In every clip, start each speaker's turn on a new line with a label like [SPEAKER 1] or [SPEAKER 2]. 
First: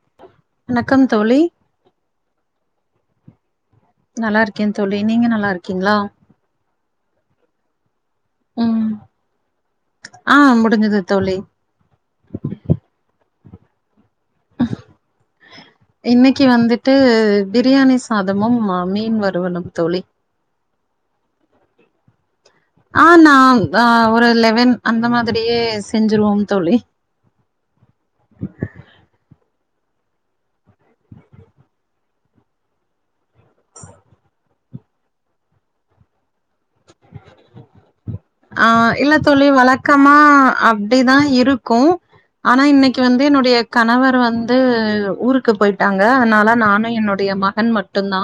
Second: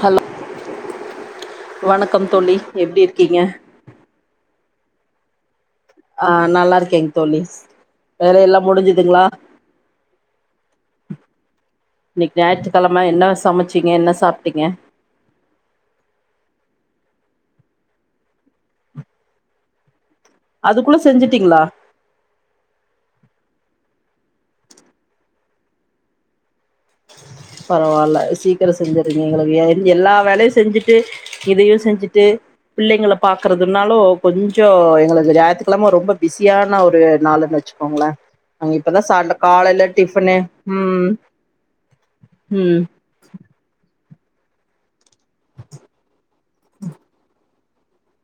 [SPEAKER 1] Hello
[SPEAKER 2] வணக்கம் தோழி
[SPEAKER 1] வணக்கம் தோழி எப்டி இருக்கீங்க
[SPEAKER 2] நல்லா இருக்கே தோழி நீங்க நல்லா இருக்கீங்ளா
[SPEAKER 1] ஆ நல்லாருக்கேங் தோழி வேலேல்லா
[SPEAKER 2] ம்
[SPEAKER 1] முடிஞ்சதுங்ளா
[SPEAKER 2] ஆ முடிஞ்சது தோழி
[SPEAKER 1] இன்னிக்கு நாயிற்றுக்கெழம என்ன சமச்சீங்க என்ன சாப்ட்டீங்க
[SPEAKER 2] இன்னிக்கு வந்துட்டு பிரியாணி சாதமும் அ மீன் வருவலும் தோழி
[SPEAKER 1] அதுக்குள்ள செஞ்சுட்டீங்ளா
[SPEAKER 2] ஆ நா அ ஒரு லெவன் அந்த மாதிரியே செஞ்சுருவோம் தோழி
[SPEAKER 1] பரவால்ல சீக்கிரோ செஞ்சறீங்க எங்களுக்கு என் எல்லா வேலயு செஞ்சுட்டு இதையு செஞ்சுட்டு புள்ளைங்கள பாக்கறதுனாலு கொஞ்சோ எங்களுக்கு ஞாயித்துக்கெழம ரொம்ப பிஸியான ஒரு நாள்ன்னு வச்சு கோங்ள
[SPEAKER 2] ஆ இல்ல தோழி வழக்கமா
[SPEAKER 1] ம்
[SPEAKER 2] அப்டிதா இருக் க்கு ஆனா
[SPEAKER 1] ம்
[SPEAKER 2] இன்னிக்கு வந்து என்னுடைய கணவர் வந்து ஊருக்கு போயிட்டாங்க அதனால நானு என்னுடைய மகன் மட்டுந்தா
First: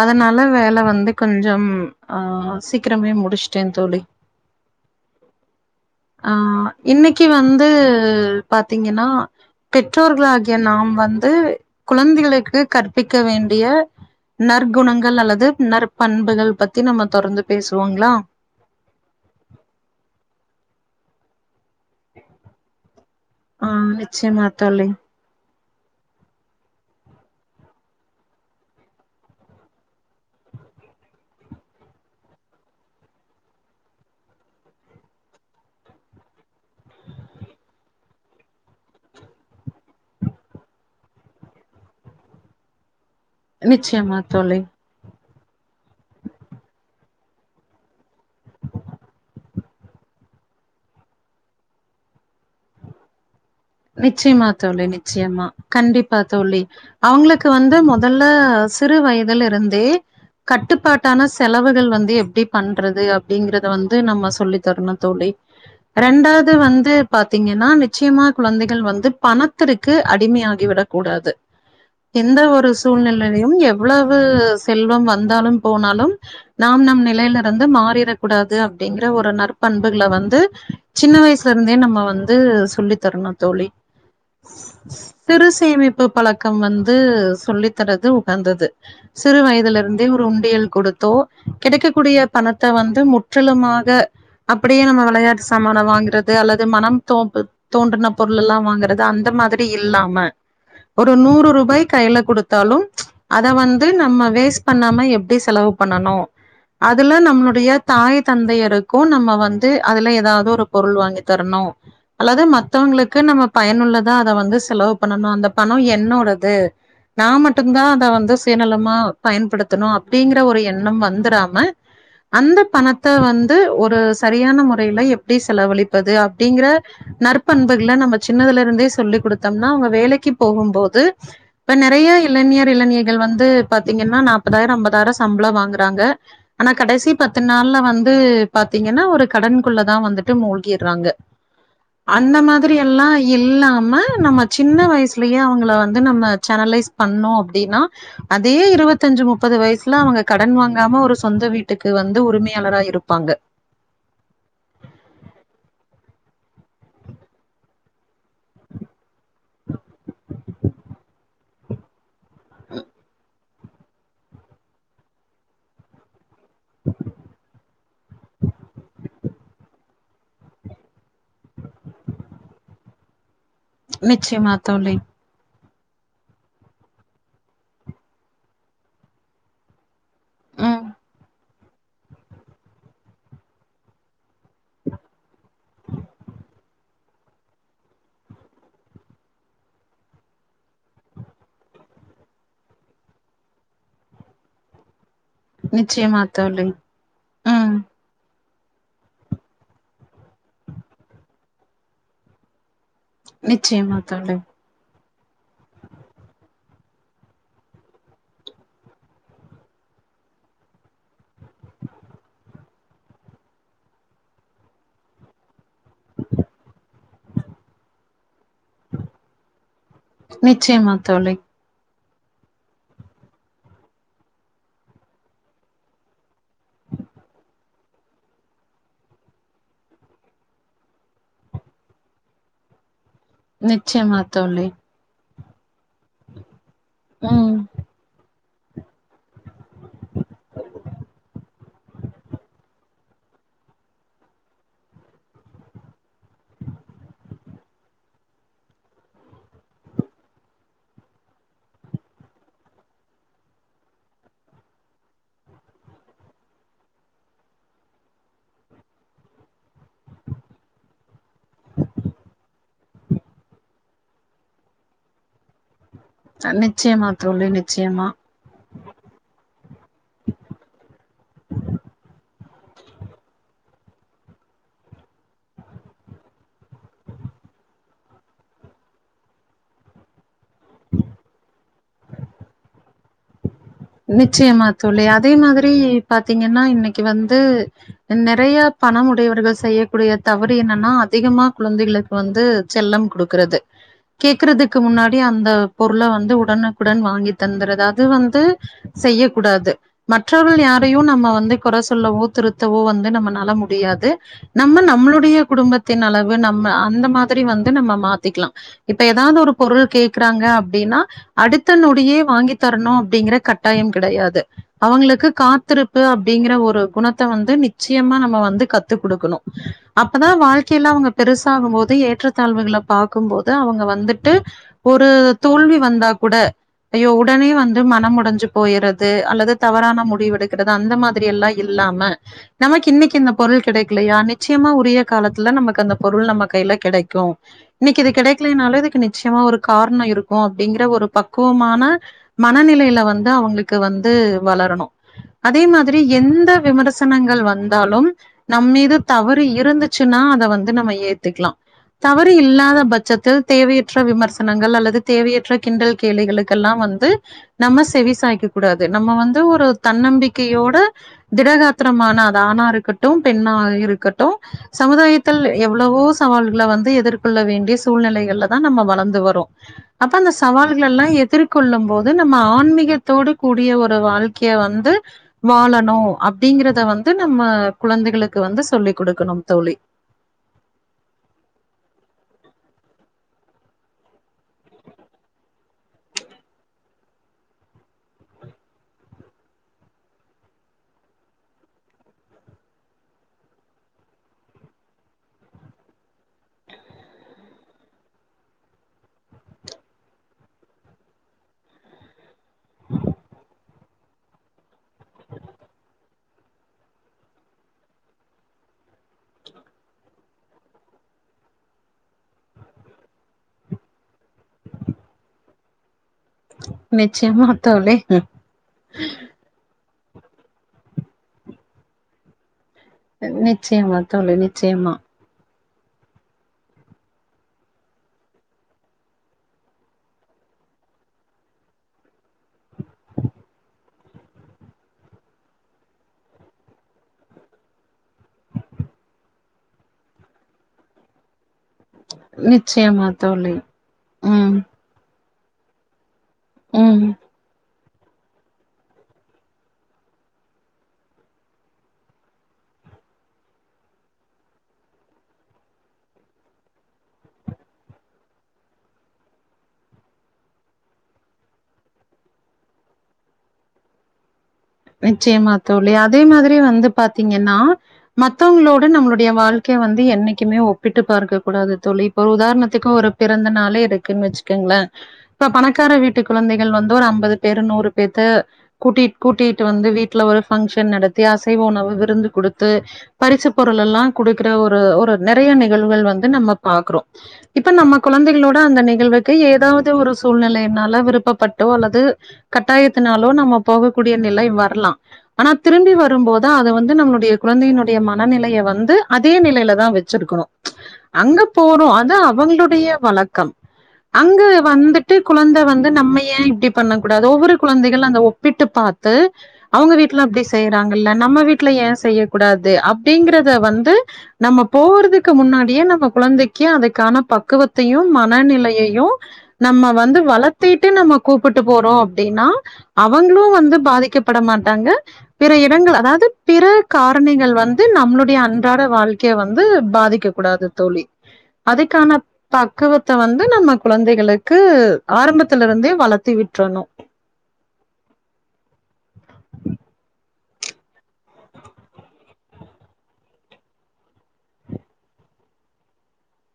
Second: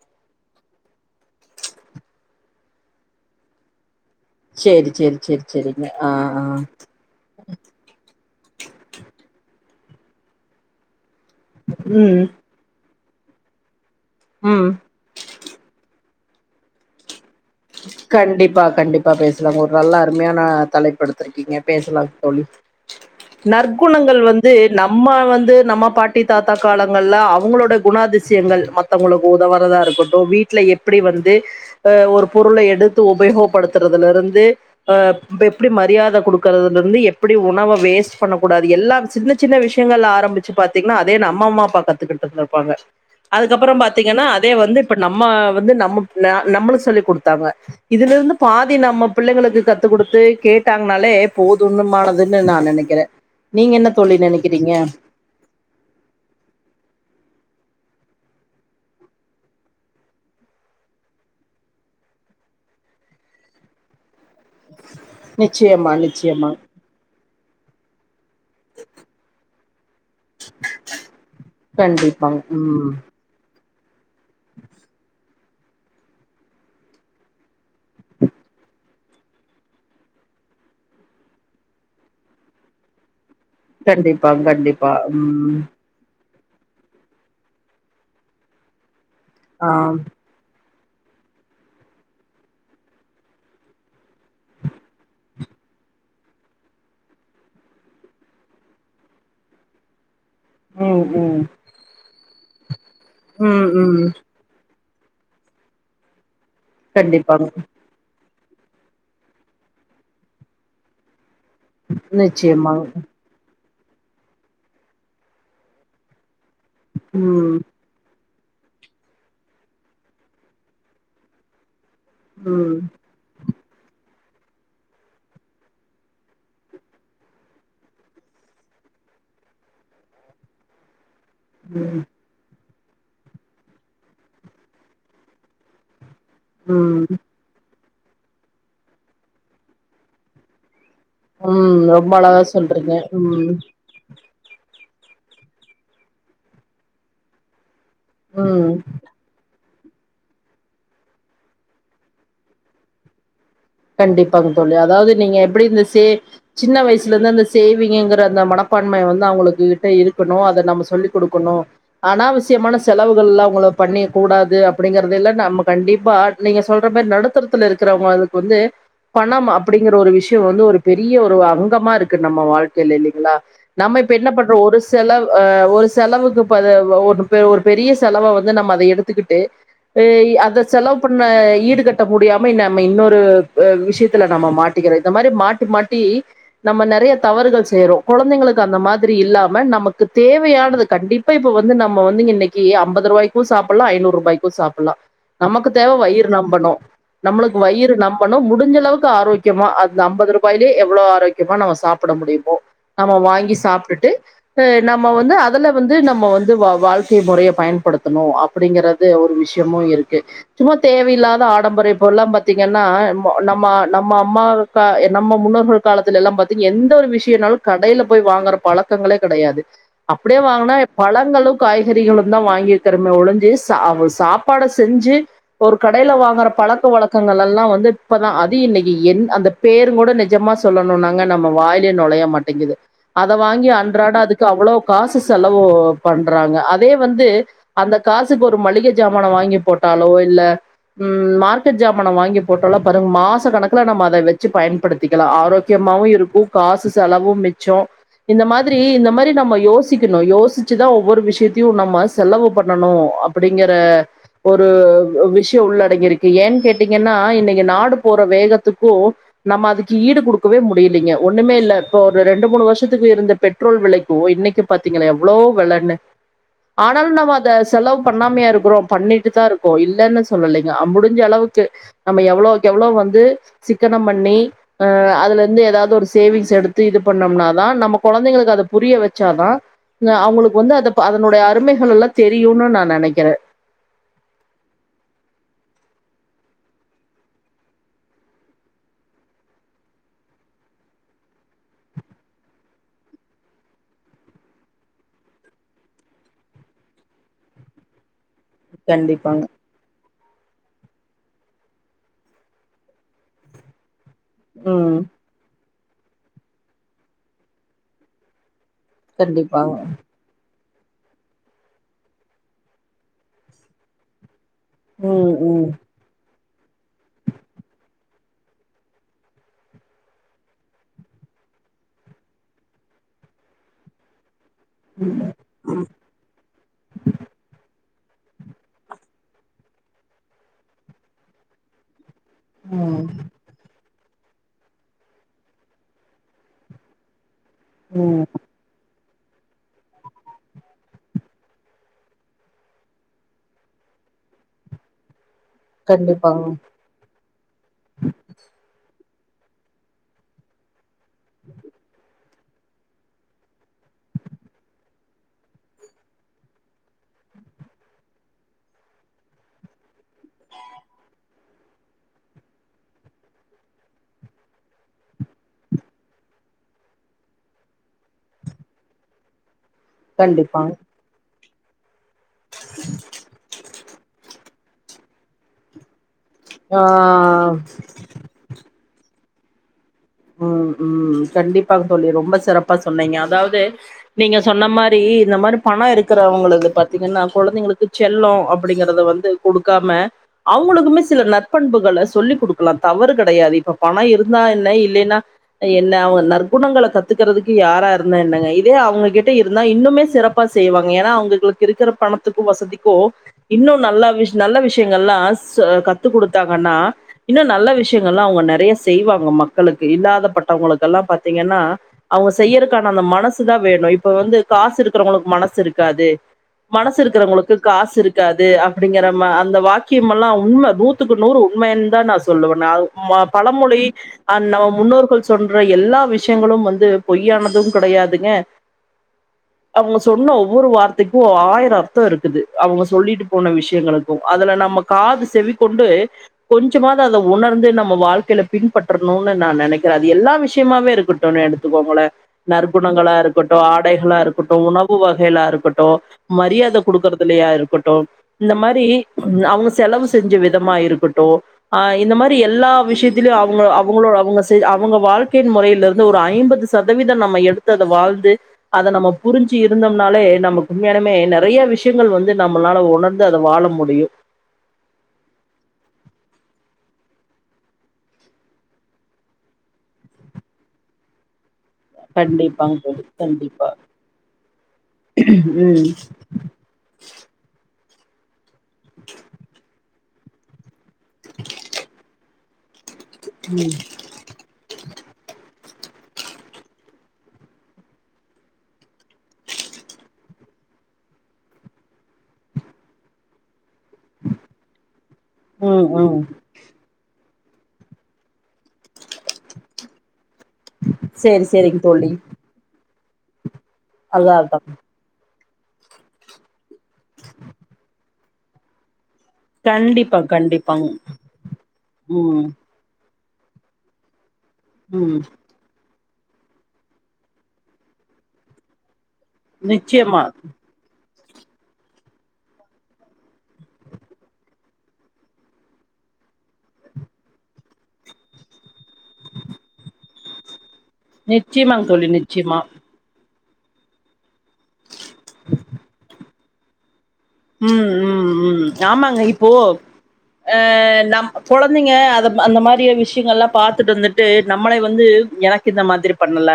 [SPEAKER 2] அதனால வேல வந்து கொஞ்சம் ஆ சீக்கரமே முடிச் ட்டேன் தோழி
[SPEAKER 1] சேரி சேரி சேரி சேரிங்க ஆ ஆ
[SPEAKER 2] க்கு வந்து பாத்தீங்கன்னா பெற்றோர்களாகிய நாம் வந்து
[SPEAKER 1] ம்
[SPEAKER 2] கொழந்தைகளுக்கு கற்பிக்க வேண்டிய
[SPEAKER 1] ம்
[SPEAKER 2] நற்குணங் கள் நல்லது நற்பண்புகள் பத்தி நம்ம தொடர்ந்து பேசுவோங்களா
[SPEAKER 1] கண்டிப்பா கண்டிப் ப்பா பேசலாம்ங்க ஒரு நல்லா அருமையான தலைப்ப எடுத்திருக்கீங்க பேசலாம் தோழி
[SPEAKER 2] ஆ
[SPEAKER 1] நற்குணங்கள்
[SPEAKER 2] நிச்சயமா
[SPEAKER 1] வந்து
[SPEAKER 2] தோழி
[SPEAKER 1] நம்ம வந்து நம்ம பாட் ட்டி தாத்தா காலங்கள்ல அவுங்களோட குணாதிசயங்கள் மத்தவங்களுக்கு உதவுறதா இருக்கட்டு வீட்ல எப்டி வந்து அ ஒரு பொருள எடுத்து உபயோகப்படுத்துறதுல இருந்து அ எப்டி மரியாத குடுக்கறதுல இருந்து எப்டி உணவ வேஸ்ட் பண்ணக்கூடாது எல்லாம் சின்ன சின்ன விஷயங்கள் ஆரம்பிச்சு பாத்தீங்கன்னா அதே நம்ப அம்மா அப்பா கத்துக்கிட்டு இருந்திருப்பாங்க அதுக்கப்பறோ
[SPEAKER 2] நிச்சயமா
[SPEAKER 1] பாத்தீங்கன்னா அதே
[SPEAKER 2] தோழி
[SPEAKER 1] வந்து இப்ப நம்ம வந்து நம்மக் ந நம்மளுக் சொல்லி குடுத்தாங்க இதுலருந்து பாதி நம்ம புள்ளைங்களுக்கு கத்து குடுத்து கேட்டாங்கனாலே போதுன்னுமானதுன்னு நா நெனைக் க்ற நீங்க என்ன தோழி நெனக்கிறீங்க
[SPEAKER 2] ச்சயமா கண்டிப்பா தோழி அவுங்களுக்கு வந்து மொதல்ல சிறு வயதில் இருந்தே கட்டுப்பாட்டான செலவுகள் வந்து எப்டி பண்றது அப்டிங்கறத வந்து நம்ம சொல்லி த்தருனு தோழி
[SPEAKER 1] நிச்சயமா நிச்சயமா
[SPEAKER 2] ரண்டாவது வந்து பாத்தீங்கன்னா நிச்சயமா கொழந்தைகள் வந்து பணத்திற்கு அடிமையாகிவிடக் கூடாது எந்த
[SPEAKER 1] கண்டிப்பாங்க.
[SPEAKER 2] ஒரு
[SPEAKER 1] ம்.
[SPEAKER 2] சூழ்நில சூழ்நிலயும் எவ்வளவு செல்வம் வந்தாலும் போனாலும் நாம் நம் நிலைல இருந்து மாறிடக்க கூடாது அப்டிங்கிற ஒரு நற்பண்புகள வந்து சின்ன வயசுல இருந்தே நம்ம வந்து சொல்லி த்தருனு தோழி
[SPEAKER 1] கண்டிப்பாங்க கண்டிப்பா.
[SPEAKER 2] சிறு
[SPEAKER 1] ம்.
[SPEAKER 2] சேமிப் பு பழக்கம் வந்து சொல்லி தரது உகந்தது சிறு
[SPEAKER 1] ஆ.
[SPEAKER 2] வயதுல இருந்தே ஒரு உண்டியல் குடுத்தோ கெடைக்கக்கூடிய பணத்த வந்து முற்றிலுமாக அப்டியே நம்ம வெளயாடிச்ச சாமானம் வாங்கறது அல்லது மனம் தோ தோன்றின பொருள் எல்லாம் வாங்கறது அந்த மாதிரி இல்லாம
[SPEAKER 1] ம்
[SPEAKER 2] ஒரு
[SPEAKER 1] ம்.
[SPEAKER 2] நூறு ரூபாய் கைல குடுத்தாலும் அத
[SPEAKER 1] ம்
[SPEAKER 2] வந்து
[SPEAKER 1] ம்.
[SPEAKER 2] நம்ம வேஸ்ட் பண்ணாம எப்டி செலவு பண்ணணும் அதுல
[SPEAKER 1] கண்டிப்பாங்க.
[SPEAKER 2] நம்மளுடைய தாய் தந்தையருக்கும் நம்ம வந்து அதுல ஏதாவது ஒரு பொருள் வாங்கி தரனும் அல்லது
[SPEAKER 1] நிச்சயமாங்க.
[SPEAKER 2] மத்தவங்களுக்கு நம்ம பயனுள்ளதா அத வந்து செலவு பண்ணணும் அந்த பணம் என்னோடது நா
[SPEAKER 1] ம்.
[SPEAKER 2] மட்டும் தான் அத வந்து சயநலமா பயன்படுத்தணும் அப்டிங்கிற ஒரு எண்ணம் வந்துடம அந்த
[SPEAKER 1] ம்.
[SPEAKER 2] பண த்த வந்து ஒரு சரியான முறைல எப்டி செலவழிப்பது அப்டிங்கிற நற்பண்புகள்ள நம்ம சின்னதுல இருந்தே சொல்லி் குடுத்தோம்னா அவுங்க வேலைக்கு போகும் போது இப்ப நிறைய இளைஞர் இளைஞிகள் வந்து பாத்தீங்கன்னா நாப்பதாயிரம் ஐம்பதாயிரம் சம்பளம் வாங்குறாங்க ஆனா
[SPEAKER 1] ம்.
[SPEAKER 2] கடைசி பத்து நாள்ல வந்து பாத்தீங்கன்னா ஒரு கடன் குள்ளதான் வந்துட்டு மூழ்கிறாங்க
[SPEAKER 1] ம். ரொம்ப
[SPEAKER 2] அந்த
[SPEAKER 1] அழகா
[SPEAKER 2] மாதிரி
[SPEAKER 1] சொல்றீங்க.
[SPEAKER 2] எல்லாம்
[SPEAKER 1] ம்.
[SPEAKER 2] இல்லாம நம்ம சின்ன வயசுலேயே அவங்கள வந்து நம்ம சனலைஸ் பண்ணோம் அப்படின்னா அதே
[SPEAKER 1] ம்.
[SPEAKER 2] இருவத் தெஞ்சு முப்பது வயசுல அவங்க கடன் வாங்காம ஒரு சொந்த வீட்டுக்கு வந்து உரிமையாளரா இருப்பாங்க
[SPEAKER 1] கண்டிப்பாங்க தோழி அதாவது நீங்க எப்படி இரு இந்த சே சின்ன வயசுல இருந்து அந்த சேவிங்கங்கிற அந்த மனப்பான்மைை அவங்களுக் கிட்ட இருக்கணும் அதை நம்ம சொல்லி கொடுக்கணும் அனாவசியமான செலவுகள் எல்லாம் உங்கள பண்ண கூடாது அப்படிங்கறத இல்ல நம்ம கண்டிப்பா நீங்க சொல்ற மாரி நடுத்தரத்துல இருக்கிறவங்க அதுக்கு வந்து பணம் அப்படிங்கிற ஒரு விஷயம் வந்து ஒரு பெரிய ஒரு அங்கமா இருக்கு நம்ம வாழ்க்கையில இல்லைங்களா நம்ம இப்ப என்ன பண்ற
[SPEAKER 2] நிச்சயமா
[SPEAKER 1] ஒரு
[SPEAKER 2] தோழி
[SPEAKER 1] செலவ் அ ஒரு செலவுக்கு ரு பெ ஒரு பெரிய செலவ வந்து நம்ம அத எடுத்துக்கிட்டு அதை அத
[SPEAKER 2] ம்
[SPEAKER 1] செலவு பண்ண ஈடுகட்ட முடியாம நம்ம இன்னொ ரு அ விஷயத்துல நம்ம மாட்டிக்கிறோம் இந்த மாதிரி மாட்டி மாட்டி நம்ம நறைய தவறுகள் செய்றோம் குழந்தைங்களுக்கு அந்த மாதிரி இல்லாம நமக்கு தேவையானது கண்டிப்ப பா இப்ப வந்து நம்ம வந்து இன்னைக்கு ஐம்பது ரூாபாய்கும் சாப்புலா ஐநூறுபாய்கும் சாப்புலா நமக்கு தேவ
[SPEAKER 2] நிச்சயமா
[SPEAKER 1] வயிறு
[SPEAKER 2] தோழி
[SPEAKER 1] நம்பணும் நம்மளுக்கு
[SPEAKER 2] ம்
[SPEAKER 1] வயிறு நம்பனும் முடிஞ்ச அளவுக்கு ஆரோக்கியமா அந்த ஐம்பது ரூபாயிலயே எவ்வளவு ஆரோக்கியமா நம்ம சாப்பிட முடியமோ நம்ம வாங்கி
[SPEAKER 2] நிச்சயமா
[SPEAKER 1] சாப்ட்டுட்டு
[SPEAKER 2] தோழி
[SPEAKER 1] வந்து நம்ம வந்து அதுல வந்து நம்ம வந்து வா வாழ்க்கை முறையை பயன்படுத்தணும் அப்பிடிங்ற வந்து ஒரு விஷயமும் இருக்கு சும்மா தேவையில்லாத ஆடம்பர இப்போ எல்லாம் பா த்தீங்கன்னா நம்மோ நம்ம நம்ம அம்மாவுக்க நம்ம முன்னோர்கள் காலத்துல எல்லாம் பாத்தீங்க எந்த ஒரு விஷயனாலும் கடைல போய் வாங்குற பழக்கங்களே கிடையாது அப்டியே வாங்கனா
[SPEAKER 2] நிச்சயமா தோழி
[SPEAKER 1] பழங்களும் காய்கறிகளும் தான் வாங்கிக்கிறம ஒழஞ்சி சா சாப்பாட செஞ்சு இப்ப ஒரு கடையில் வாங்கற பழக்க வழக் கங்கள் எல்லாம் வந்து இப்பதான் அது இன்னைக்கு இந் அந்த பேரும் கூட நிஜமா சொல்லணும்னாங்க நம்ம வாயிலை நொழைய மாட் ங்கது அத வாங்கி அன்றாட
[SPEAKER 2] நிச்சயமா
[SPEAKER 1] அதுக்கு
[SPEAKER 2] தோழி
[SPEAKER 1] அவ்வளோ காசு செலவு பண்றாங்க அதே வந்து
[SPEAKER 2] ம்
[SPEAKER 1] அந்த காசு [unintelligible] ஒரு மளிகை சமான வாங்கி போட்டாலோ இல்ல உ மார்க்கெட் ஜாம வாங்கி போட்டோம்ல பாருங்க மாச கணக்குல நம்ம அதை வச்சு பயன்படுத்திக்கலா ஆரோக்கியமாவு இருக்கு காசு செலவும் மிச்சம் இந்த மாதிரி இந்த மாதிரி நம்ம யோசிக்கணு யோசிச்சுதா ஒவ்வொரு விஷயத்தையு நம்ம செலவு பண்ணணு அப்படிங்கற ஒரு விஷய உள்ளடங்கியிருக்கு ஏன்னு கேட் ட்டீங்கன்னா இன்னைக்கு நாடு போற வேகத்துக்கு நம்ம அதுக்கு ஈடு குடுக்கவே முடியலீங்க ஒண்ணுமே இல்ல இப்ப ஒரு ரெண்டு மூணு வருஷத்துக்கு இருந்த பெ பெட்ரோல் வெளைக்கு இன்னைக்கு பாத்தீங்களா எவ்ளோ வெளன்னு
[SPEAKER 2] நிச்சயமா
[SPEAKER 1] ஆனாலு நம்ம
[SPEAKER 2] தோழி
[SPEAKER 1] அத செலவு
[SPEAKER 2] நிச்சயமா
[SPEAKER 1] பண்ணாமையா இருக்கிறோ பண்ணிட் தா இருக்ககோ இல்லைன்னு சொல்லலைங்க முடிஞ்ச அளவுக்கு நம்ம எவ்ளோக்கு எவ்வளளோ வந்து சிக்கனம் பண்ணி அ அதுல இருந்து ஏதாவது ஒரு சேவிங்ஸ் எடுத்து இது பண்ணோம்னாதா நம்ம கொழந்தைங்களுக்கு அத புரிய வச்சாதா அவங்களுக்கு வந்து அத அதனுடைய அருமைகள்ளா தெரியும்னு நெனைக்கிறே
[SPEAKER 2] நிச்சயமா தோழி அதே மாதிரி பாத்தீங்கன்னா இன்னைக்கு வந்து நெறைய பணம் உடையவர்கள் செய்யக்கூடிய தவறு என்னன்னா அதிகமா குழந்தைகளுக்கு வந்து செல்லம் குடுக்குறது கேக்குறதுக்கு முன்னாடி அந்த பொருளை வந்து உடனுக்குடன் வாங்கி தந்துது அது வந்து செய்ய
[SPEAKER 1] கண்டிப்பாங்க
[SPEAKER 2] கூடாது மற்றவர்கள் யாரையு நம்ம வந்து குறை சொல்லவோ திருத்தவோ வந்து நம்ம நால முடியாது நம்ம
[SPEAKER 1] ம்
[SPEAKER 2] நம்மளுடைய குடும்பத்தின் அளவு நம்ம அந்த மாதிரி வந்து நம்ம மாத்திக்கலா இப்ப ஏதாவது ஒரு
[SPEAKER 1] கண்டிப்பாங்க
[SPEAKER 2] பொருள் கேக்கறாங்க அப்படின்னா அடுத்த நொடியே வாங்கி தரணு அப்படிங்கிற கட்டாயம் கிடையாது அவங்களுக்கு
[SPEAKER 1] ம் ம்
[SPEAKER 2] காத்திரு அப்படிங்கிற ஒரு குணத்தை வந்து நிச்சயமா நம்ம வந்து கத்து குடுக்கணு அப்பதா வாழ்க்கைய எல்லா அவங்க பெருசாகும் போது ஏற்றத்தாழ்வுகளை பாக்கும் போது அவங்க வந்துட்டு ஒரு தோல்வி வந்தா கூட ஐயோ உடனே வந்து மனம் உடஞ் சி போயிறது அல்லது தவறான முடிவு எடுக்கிறது அந்த மாதிரி எல்லா இல்லாம நமக்கு
[SPEAKER 1] ம்
[SPEAKER 2] இன்க்கு இந்த பொருள் கிடைக்கலையா நிச்சியமா உரிய காலத்துல நமக்கு அந்த பொருள் நம்ம கையில கெடைக்கு இன்னைக்கு இது
[SPEAKER 1] ம்
[SPEAKER 2] கிடைக்கையன்னால இதுக்கு நிச்சயமா இருக் காரண இருக்கு அப்படிங்கற ஒரு பக்குவமான மனநிலையில வந் து அவங்களுக்கு வந்து வளரணு அதே மாதிரி
[SPEAKER 1] கண்டிப்பாங்க
[SPEAKER 2] எந்த விமர்ச னங்கள் வந்தாலும் நம் மீது தவறி இருந்துச்சுன்னா அத வந்து நம்ம ஏத் த்துக்கலா தவ று இல்லாத பட்சத்தில் தேவையற்ற விமர்சனங்கள் அல்லது தேவையற்ற கிண்டல் கேளிகளுக்கெல்லா வந்து நம்ம செவி சாய்க்க கூடாது நம்ம வந்து தன்னம்பிக்கையோட திடகாத்திரமானா அது ஆனா இருக்கட்டு பெண்ணா இருக்கட்டு சமுதாயத் ள் எவ்வளவோ சவால்கள வந்து எதிர்கொள்ள வேண்டிய சூழ்நிலைகள்ல தா நம்ம வளந்து வறோ அப்ப அந்த
[SPEAKER 1] கண்டிப்பாங்க
[SPEAKER 2] சவால்க எல்லா எதிர்கொள்ளும் போது நம்ம ஆன்மீக கூடிய ஒரு வாழ்க்கையை வந்து வாழணு அப்படிங்கறத வந்து நம்ம
[SPEAKER 1] ஆ
[SPEAKER 2] குழந்தைகளுக் கு வந்து சொல்லி குடுக்கணு தோழி
[SPEAKER 1] ம் ம் கண்டிப்பா தோழி ரொம்ப சிறப்பா சொன்னீங்க அதாவது நீங்க சொன்ன மாரி இந்த மாரி பண இருக்கிறவங்களது பாத்தீங்கன்னா குழந்தைங்களுக்கு செல்லோ அப்படிங்கறத வந்து குடுக்காம அவங்களுக்குமே சில நற்பண்புகளை சொல்லிக் குடுக்கலா தவறு கெடையாது இப்ப பண இருந்தா என்ன இல்லைனா என்ன அவுங்க நற்குணங்கள கத்துக்கறதுக்கு யாரா இருந்தா என்னங்க இதே அவுங்ககிட்ட இருந்தா இன்னுமே சிற ப்பா செய்வாங்க ஏன்னா அவுங்களுக்கு இருக்கிற பணத்துக்கு வசதிக்கு இன்னு நல்லா விஷ் நல்ல விஷயங்கள்லா கத்து குடுத்தாங்கன்னா இன்னு நல்ல விஷயங்கள்லா அவுங்க நறைய செய்வாங்க மக்களுக்கு இல்லாதப்பட்டவங்களுக்கெல்லா பாத்தீங்கன்னா பாாரத்தீங்கன்னா அவுங்க செய்யறக்கான அந்த மனசுதா வேணு இப்ப வந்து காசு இருக்கிறவங்களுக்கு மனசு இருக்காது மனசு
[SPEAKER 2] நிச்சயமா
[SPEAKER 1] இருக்கிறவங்களுக்கு காசு
[SPEAKER 2] தோழி
[SPEAKER 1] இருக்காது அப்டிங்கற அந்த வாக்கியமெல்லா உண்ம நூத்துக்கு நூறு உண்மைன் தா நா சொல்லுவே
[SPEAKER 2] நிச்சியமா தோழி நிச்சியமா
[SPEAKER 1] கள் சொல்ற எல்லா விஷயங்களும் வந்து பொய்யானதும் கெடையாதுங்க அவுங்க சொன்ன ஒவ்வொரு வார்த்தைக்கு ஆயிரோ அர்த்தோ இருக்குது அவுங்க சொல்லிட்டு போன விஷ்யங்களுக் கு அதுல நம்ம காது செவிக்கொண்டு கொஞ்சமாது அத உணர்ந்து நம்ம வாழ்க்கையில பின்பற் றனுன் நா நனைக்கிறே அது எல்லா விஷ்யமாவே இருக்குட் டுன் எடுத்துக்கோங்கள
[SPEAKER 2] நிச்சயமா
[SPEAKER 1] நற்குணங்களா
[SPEAKER 2] தோழி
[SPEAKER 1] இருக்கட்டு ஆடைகளா இருக்கட்டு
[SPEAKER 2] ம்
[SPEAKER 1] உணவு வகையிலா இருக்கட்டு மரியாத
[SPEAKER 2] ம்
[SPEAKER 1] குடுக்கறதுலையா இருக்கட்டு இந்த மாரி அவுங்க செலவு செஞ்ச விதமா இருக்கட்டு அ இந்த மாரி எல்லா விஷயத்திலயு அவுங்க உங்களோட உங்க செய் அவுங்க வாழ்க்கையின் முறையில இருந்து ஒரு ஐம்பது சதவீதம் நம்ம எடுத்து அத வாழ்ந்து அத நம்ம புரிஞ்சி இருந்தோம்னாலே நம உண்மையானமே நெறைய விஷயங்கள் வந்து நம்மளால உணர் ந்து அத வாழ முடியு
[SPEAKER 2] நிச்சயமா தோழி அதே மாதிரி வந்து பாத்தீங்கன்னா மத்தவங்களோட நம்மளுடைய வாழ்க்கை வந்து என்னைக்குமே ஒப்பிட்டு பார்க்க கூடாது தோழி இப்ப
[SPEAKER 1] கண்டிப்பாங்க
[SPEAKER 2] உதாரணத்துக்கு
[SPEAKER 1] தோழி
[SPEAKER 2] ஒரு பிறந்த
[SPEAKER 1] கண்டிப்பா
[SPEAKER 2] நாளே இருக்குன் வச்சுக்கங்ள
[SPEAKER 1] ம்
[SPEAKER 2] இப்ப
[SPEAKER 1] ம்
[SPEAKER 2] பணக்கார வீட்டுக் கொழந்தைகள் வந்து ஒரு ஐம்பது பேரு நூறு பேத்த கூட்டி கூட்டிட்டு வந்து வீட்ல ஒரு ஃபங்க்ஷன் நடத்தி அசைவ உணவு விருந்து குடுத்து பரிசு பொருள் எல்லா குடுக்கற ஒரு ஒரு நறைய நிகழ்வுகள் வந்து நம்ம பாக்றோ இப்ப நம்ம கொழந்தைகளோட அந்த நிகழ்வுக்கு ஏதாவது ஒரு சூழ்நிலைன்னால விருப்பப்பட்டோ அல்லது கட்டாயத்தினாலோ நம்ம போகக்கூடிய நிலை வர்லா ஆனா
[SPEAKER 1] ம்
[SPEAKER 2] திரும்பி
[SPEAKER 1] ம்
[SPEAKER 2] வரும்போது தா அத வந்து நம்மளுடைய கொழந்தையினுடைய மனநிலையை வந்து அதே நிலையில தா வச்சிருக்கணு அங்க
[SPEAKER 1] சேரி சேரிங்க
[SPEAKER 2] போறோ
[SPEAKER 1] தோழி
[SPEAKER 2] அது அவுங்ளுடைய வழக்கம் அங்க
[SPEAKER 1] அதாதா
[SPEAKER 2] வந்துட் டு கொழந்த வந்து நம்ம ஏ இப்டி பண்ணக் கூடாது ஒவ்வொரு கொழந்தைகள் அந்த ஒப்பிட்டு பாத் து அவுங்க
[SPEAKER 1] கண்டிப்பா
[SPEAKER 2] வீட்ல அப்டி
[SPEAKER 1] கண்டிப்பாங்க
[SPEAKER 2] செய்றாங்கல்ல நம்ம வீட்ல ஏன்
[SPEAKER 1] ம்
[SPEAKER 2] செய்யக்கூடாது அப்டிங்கிறத வந்து நம்ம
[SPEAKER 1] ம்
[SPEAKER 2] போகறதுக்கு முன்னாடியே நம்ம கொழந்தை க்கி அதுக்கான பக்குவத்தையும் மனநிலையையு நம்ம வந்து
[SPEAKER 1] நிச்சயமா
[SPEAKER 2] வள த்திட்டு நம்ம கூப்புட்டு போறோ அப்டின்னா அவுங்ளு வந்து பாதிக்கப்பட மாட்டாங்க பிற இடங்கள் அதாவது பிற காரணிகள் வந்து நம்ளுடைய அன்றாட வாழ்க்கைய வந்து பாதிக்க கூடாது தோழி
[SPEAKER 1] நிச்சயமாங்க தோழி
[SPEAKER 2] அதுக்கான
[SPEAKER 1] நிச்சயமா
[SPEAKER 2] பக்குவத்த வந்து நம்ம கொழந்தைகளுக் கு ஆரம்பத்துல இருந்தே வளத்தி விட்ரணு
[SPEAKER 1] ம் ம் ம் ஆமாங்க இப்போ ஆ நம் கொழந்தைங்க அது அந்த மாரிய விஷ்யங்கள்லா பாத்துட்டு வந்துட் டு நம்மளை வந்து எனக்கு இந்த மாதிரி பண்ணல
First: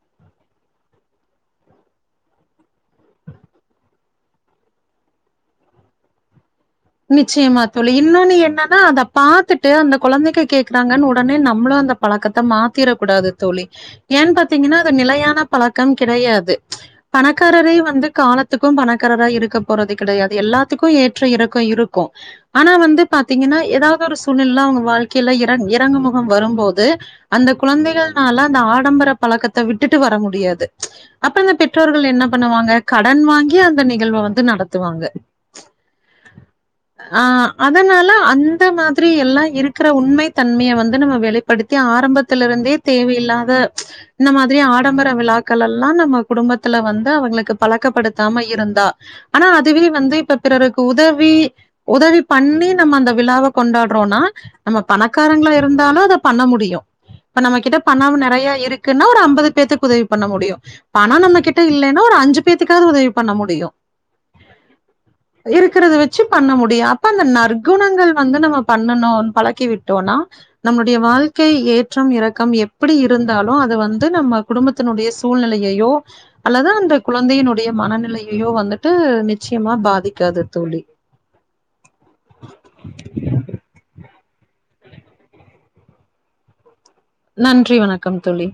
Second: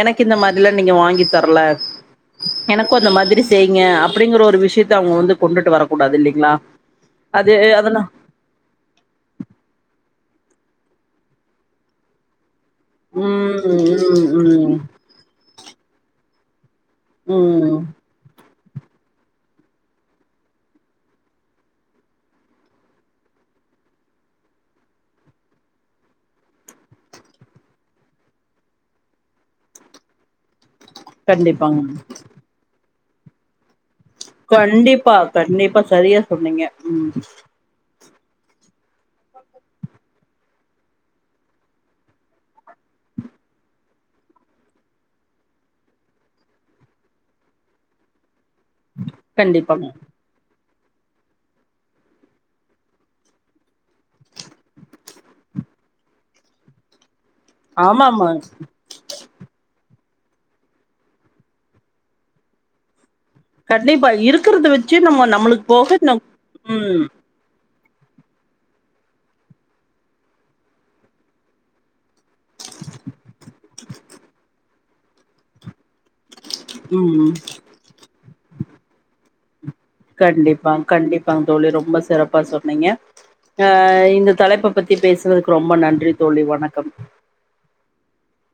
[SPEAKER 1] எனக்கு இந்த மாதிரிலா நீங்க வாங்கி தர்ல எனக்கு அந்த மாதிரி செய்ங்க அப்டிங்கற ஒரு விஷயத்த அவுங்க வந்து கொண்டுட்டு வரக்கூடாது இல்லைங்ளா
[SPEAKER 2] நிச்சயமா தோழி இன்னொன்னு என்னன்னா பாத்துட்டு அந்த கொழந்தைக்க கேக்குறாங்கன் உடனே நம்ளு அந்த பழக்கத்த மாத் தீரக்கூடாது
[SPEAKER 1] ம்
[SPEAKER 2] தோழி
[SPEAKER 1] ம்
[SPEAKER 2] ஏன்
[SPEAKER 1] ம்
[SPEAKER 2] பாத்தீங்கன்னா அது நிலையான பழக்கம் கிடையாது
[SPEAKER 1] ம்
[SPEAKER 2] பணக்காரரையு வந்து காலத்துக்கு பணக்காரரா இருக்க போறது கடையாது எல்லாத்துக்கு ஏற்ற இறக் கோ இருக்கு ஆனா வந்து பாத்தீங்கன்னா ஏதாவது ஒரு சூழ்நிலையில அவுங்க வாழ்க்கையில இற இறங்கும் முகம் வரும்போது அந்த குழந்தைகள்னால அந்த ஆடம்பர பழக்கத்த விட்டுட்டு வர முடியாது அப்பறோ இந்த
[SPEAKER 1] கண்டிப்பாங்க
[SPEAKER 2] பெற்றோர்கள் என்ன பண்ணுவாங்க கடன் வாங்கி அந்த நிகழ்வ வந்து நடத்துவாங்க.
[SPEAKER 1] கண்டிப்பா கண்டிப்பா சரியா சொன்னீங்க ம்
[SPEAKER 2] ஆ அதனால அந்த மாதிரி எல்லா இருக்கற உண்மை தன்மையை வந்து நம்ம வெளிப்படுத்தி ஆரம்பத்துல இருந்தே தேவையில்லாத இந்த மாதிரி ஆடம்பர விழாக்கள்ல்லா நம்ம குடும்பத்துல வந்து அவங்களுக்கு பழக்கப்படுத்தாம இருந் தா ஆனா
[SPEAKER 1] கண்டிப்பா
[SPEAKER 2] அதுவே வந்து இப்ப பிறருக்கு உதவி உதவி பண்ணி நம்ம அந்த விழாவ கொண்டாடுறோனா நம்ம பணக்காரங்கள இருந்தாலு அத பண்ண முடியு இப்ப நம்ம கிட்ட
[SPEAKER 1] ஆமா
[SPEAKER 2] பணம்
[SPEAKER 1] ஆமா
[SPEAKER 2] நறைய இருக் குனா ஒரு அம்பது பேத்துக்கு உதவி பண்ண முடியும் பணோ நம்ம கிட்ட இல்லன்னா ஒரு அஞ்சு பேத்துக்காது உதவி பண்ண முடியு
[SPEAKER 1] கண்டிப்பா இருக்கரத வச்
[SPEAKER 2] இருக்கறத வச்சு பண்ண முடியு அப்ப
[SPEAKER 1] ம்
[SPEAKER 2] அந்த நற் குணங்கள் வந்து நம்ம பண்ணணு பழக்கிவிட்டோனா நம்மளோடய வாழ்க்கை ஏற்றம் இறக் கம் எப்படி இருந்தாலு அத வந்து நம்ம குடும்பத்தினுடைய சூழ்நிலையையோ அல்லது அந்த
[SPEAKER 1] ம்
[SPEAKER 2] குழந்தையினுடைய மனநிலையையோ வந்துட்டு நிச்சயமா பாதி
[SPEAKER 1] கண்டிப்பா கண்டிப்பாங் தோழி ரொம்ப சிறப்பா சொன்னீங்க அ இந்த தலைப்ப பத்தி பேசுறதுக்கு ரொம்ப நன்றி தோழி வணக்கம்
[SPEAKER 2] நன்றி வணக்கம் தோழி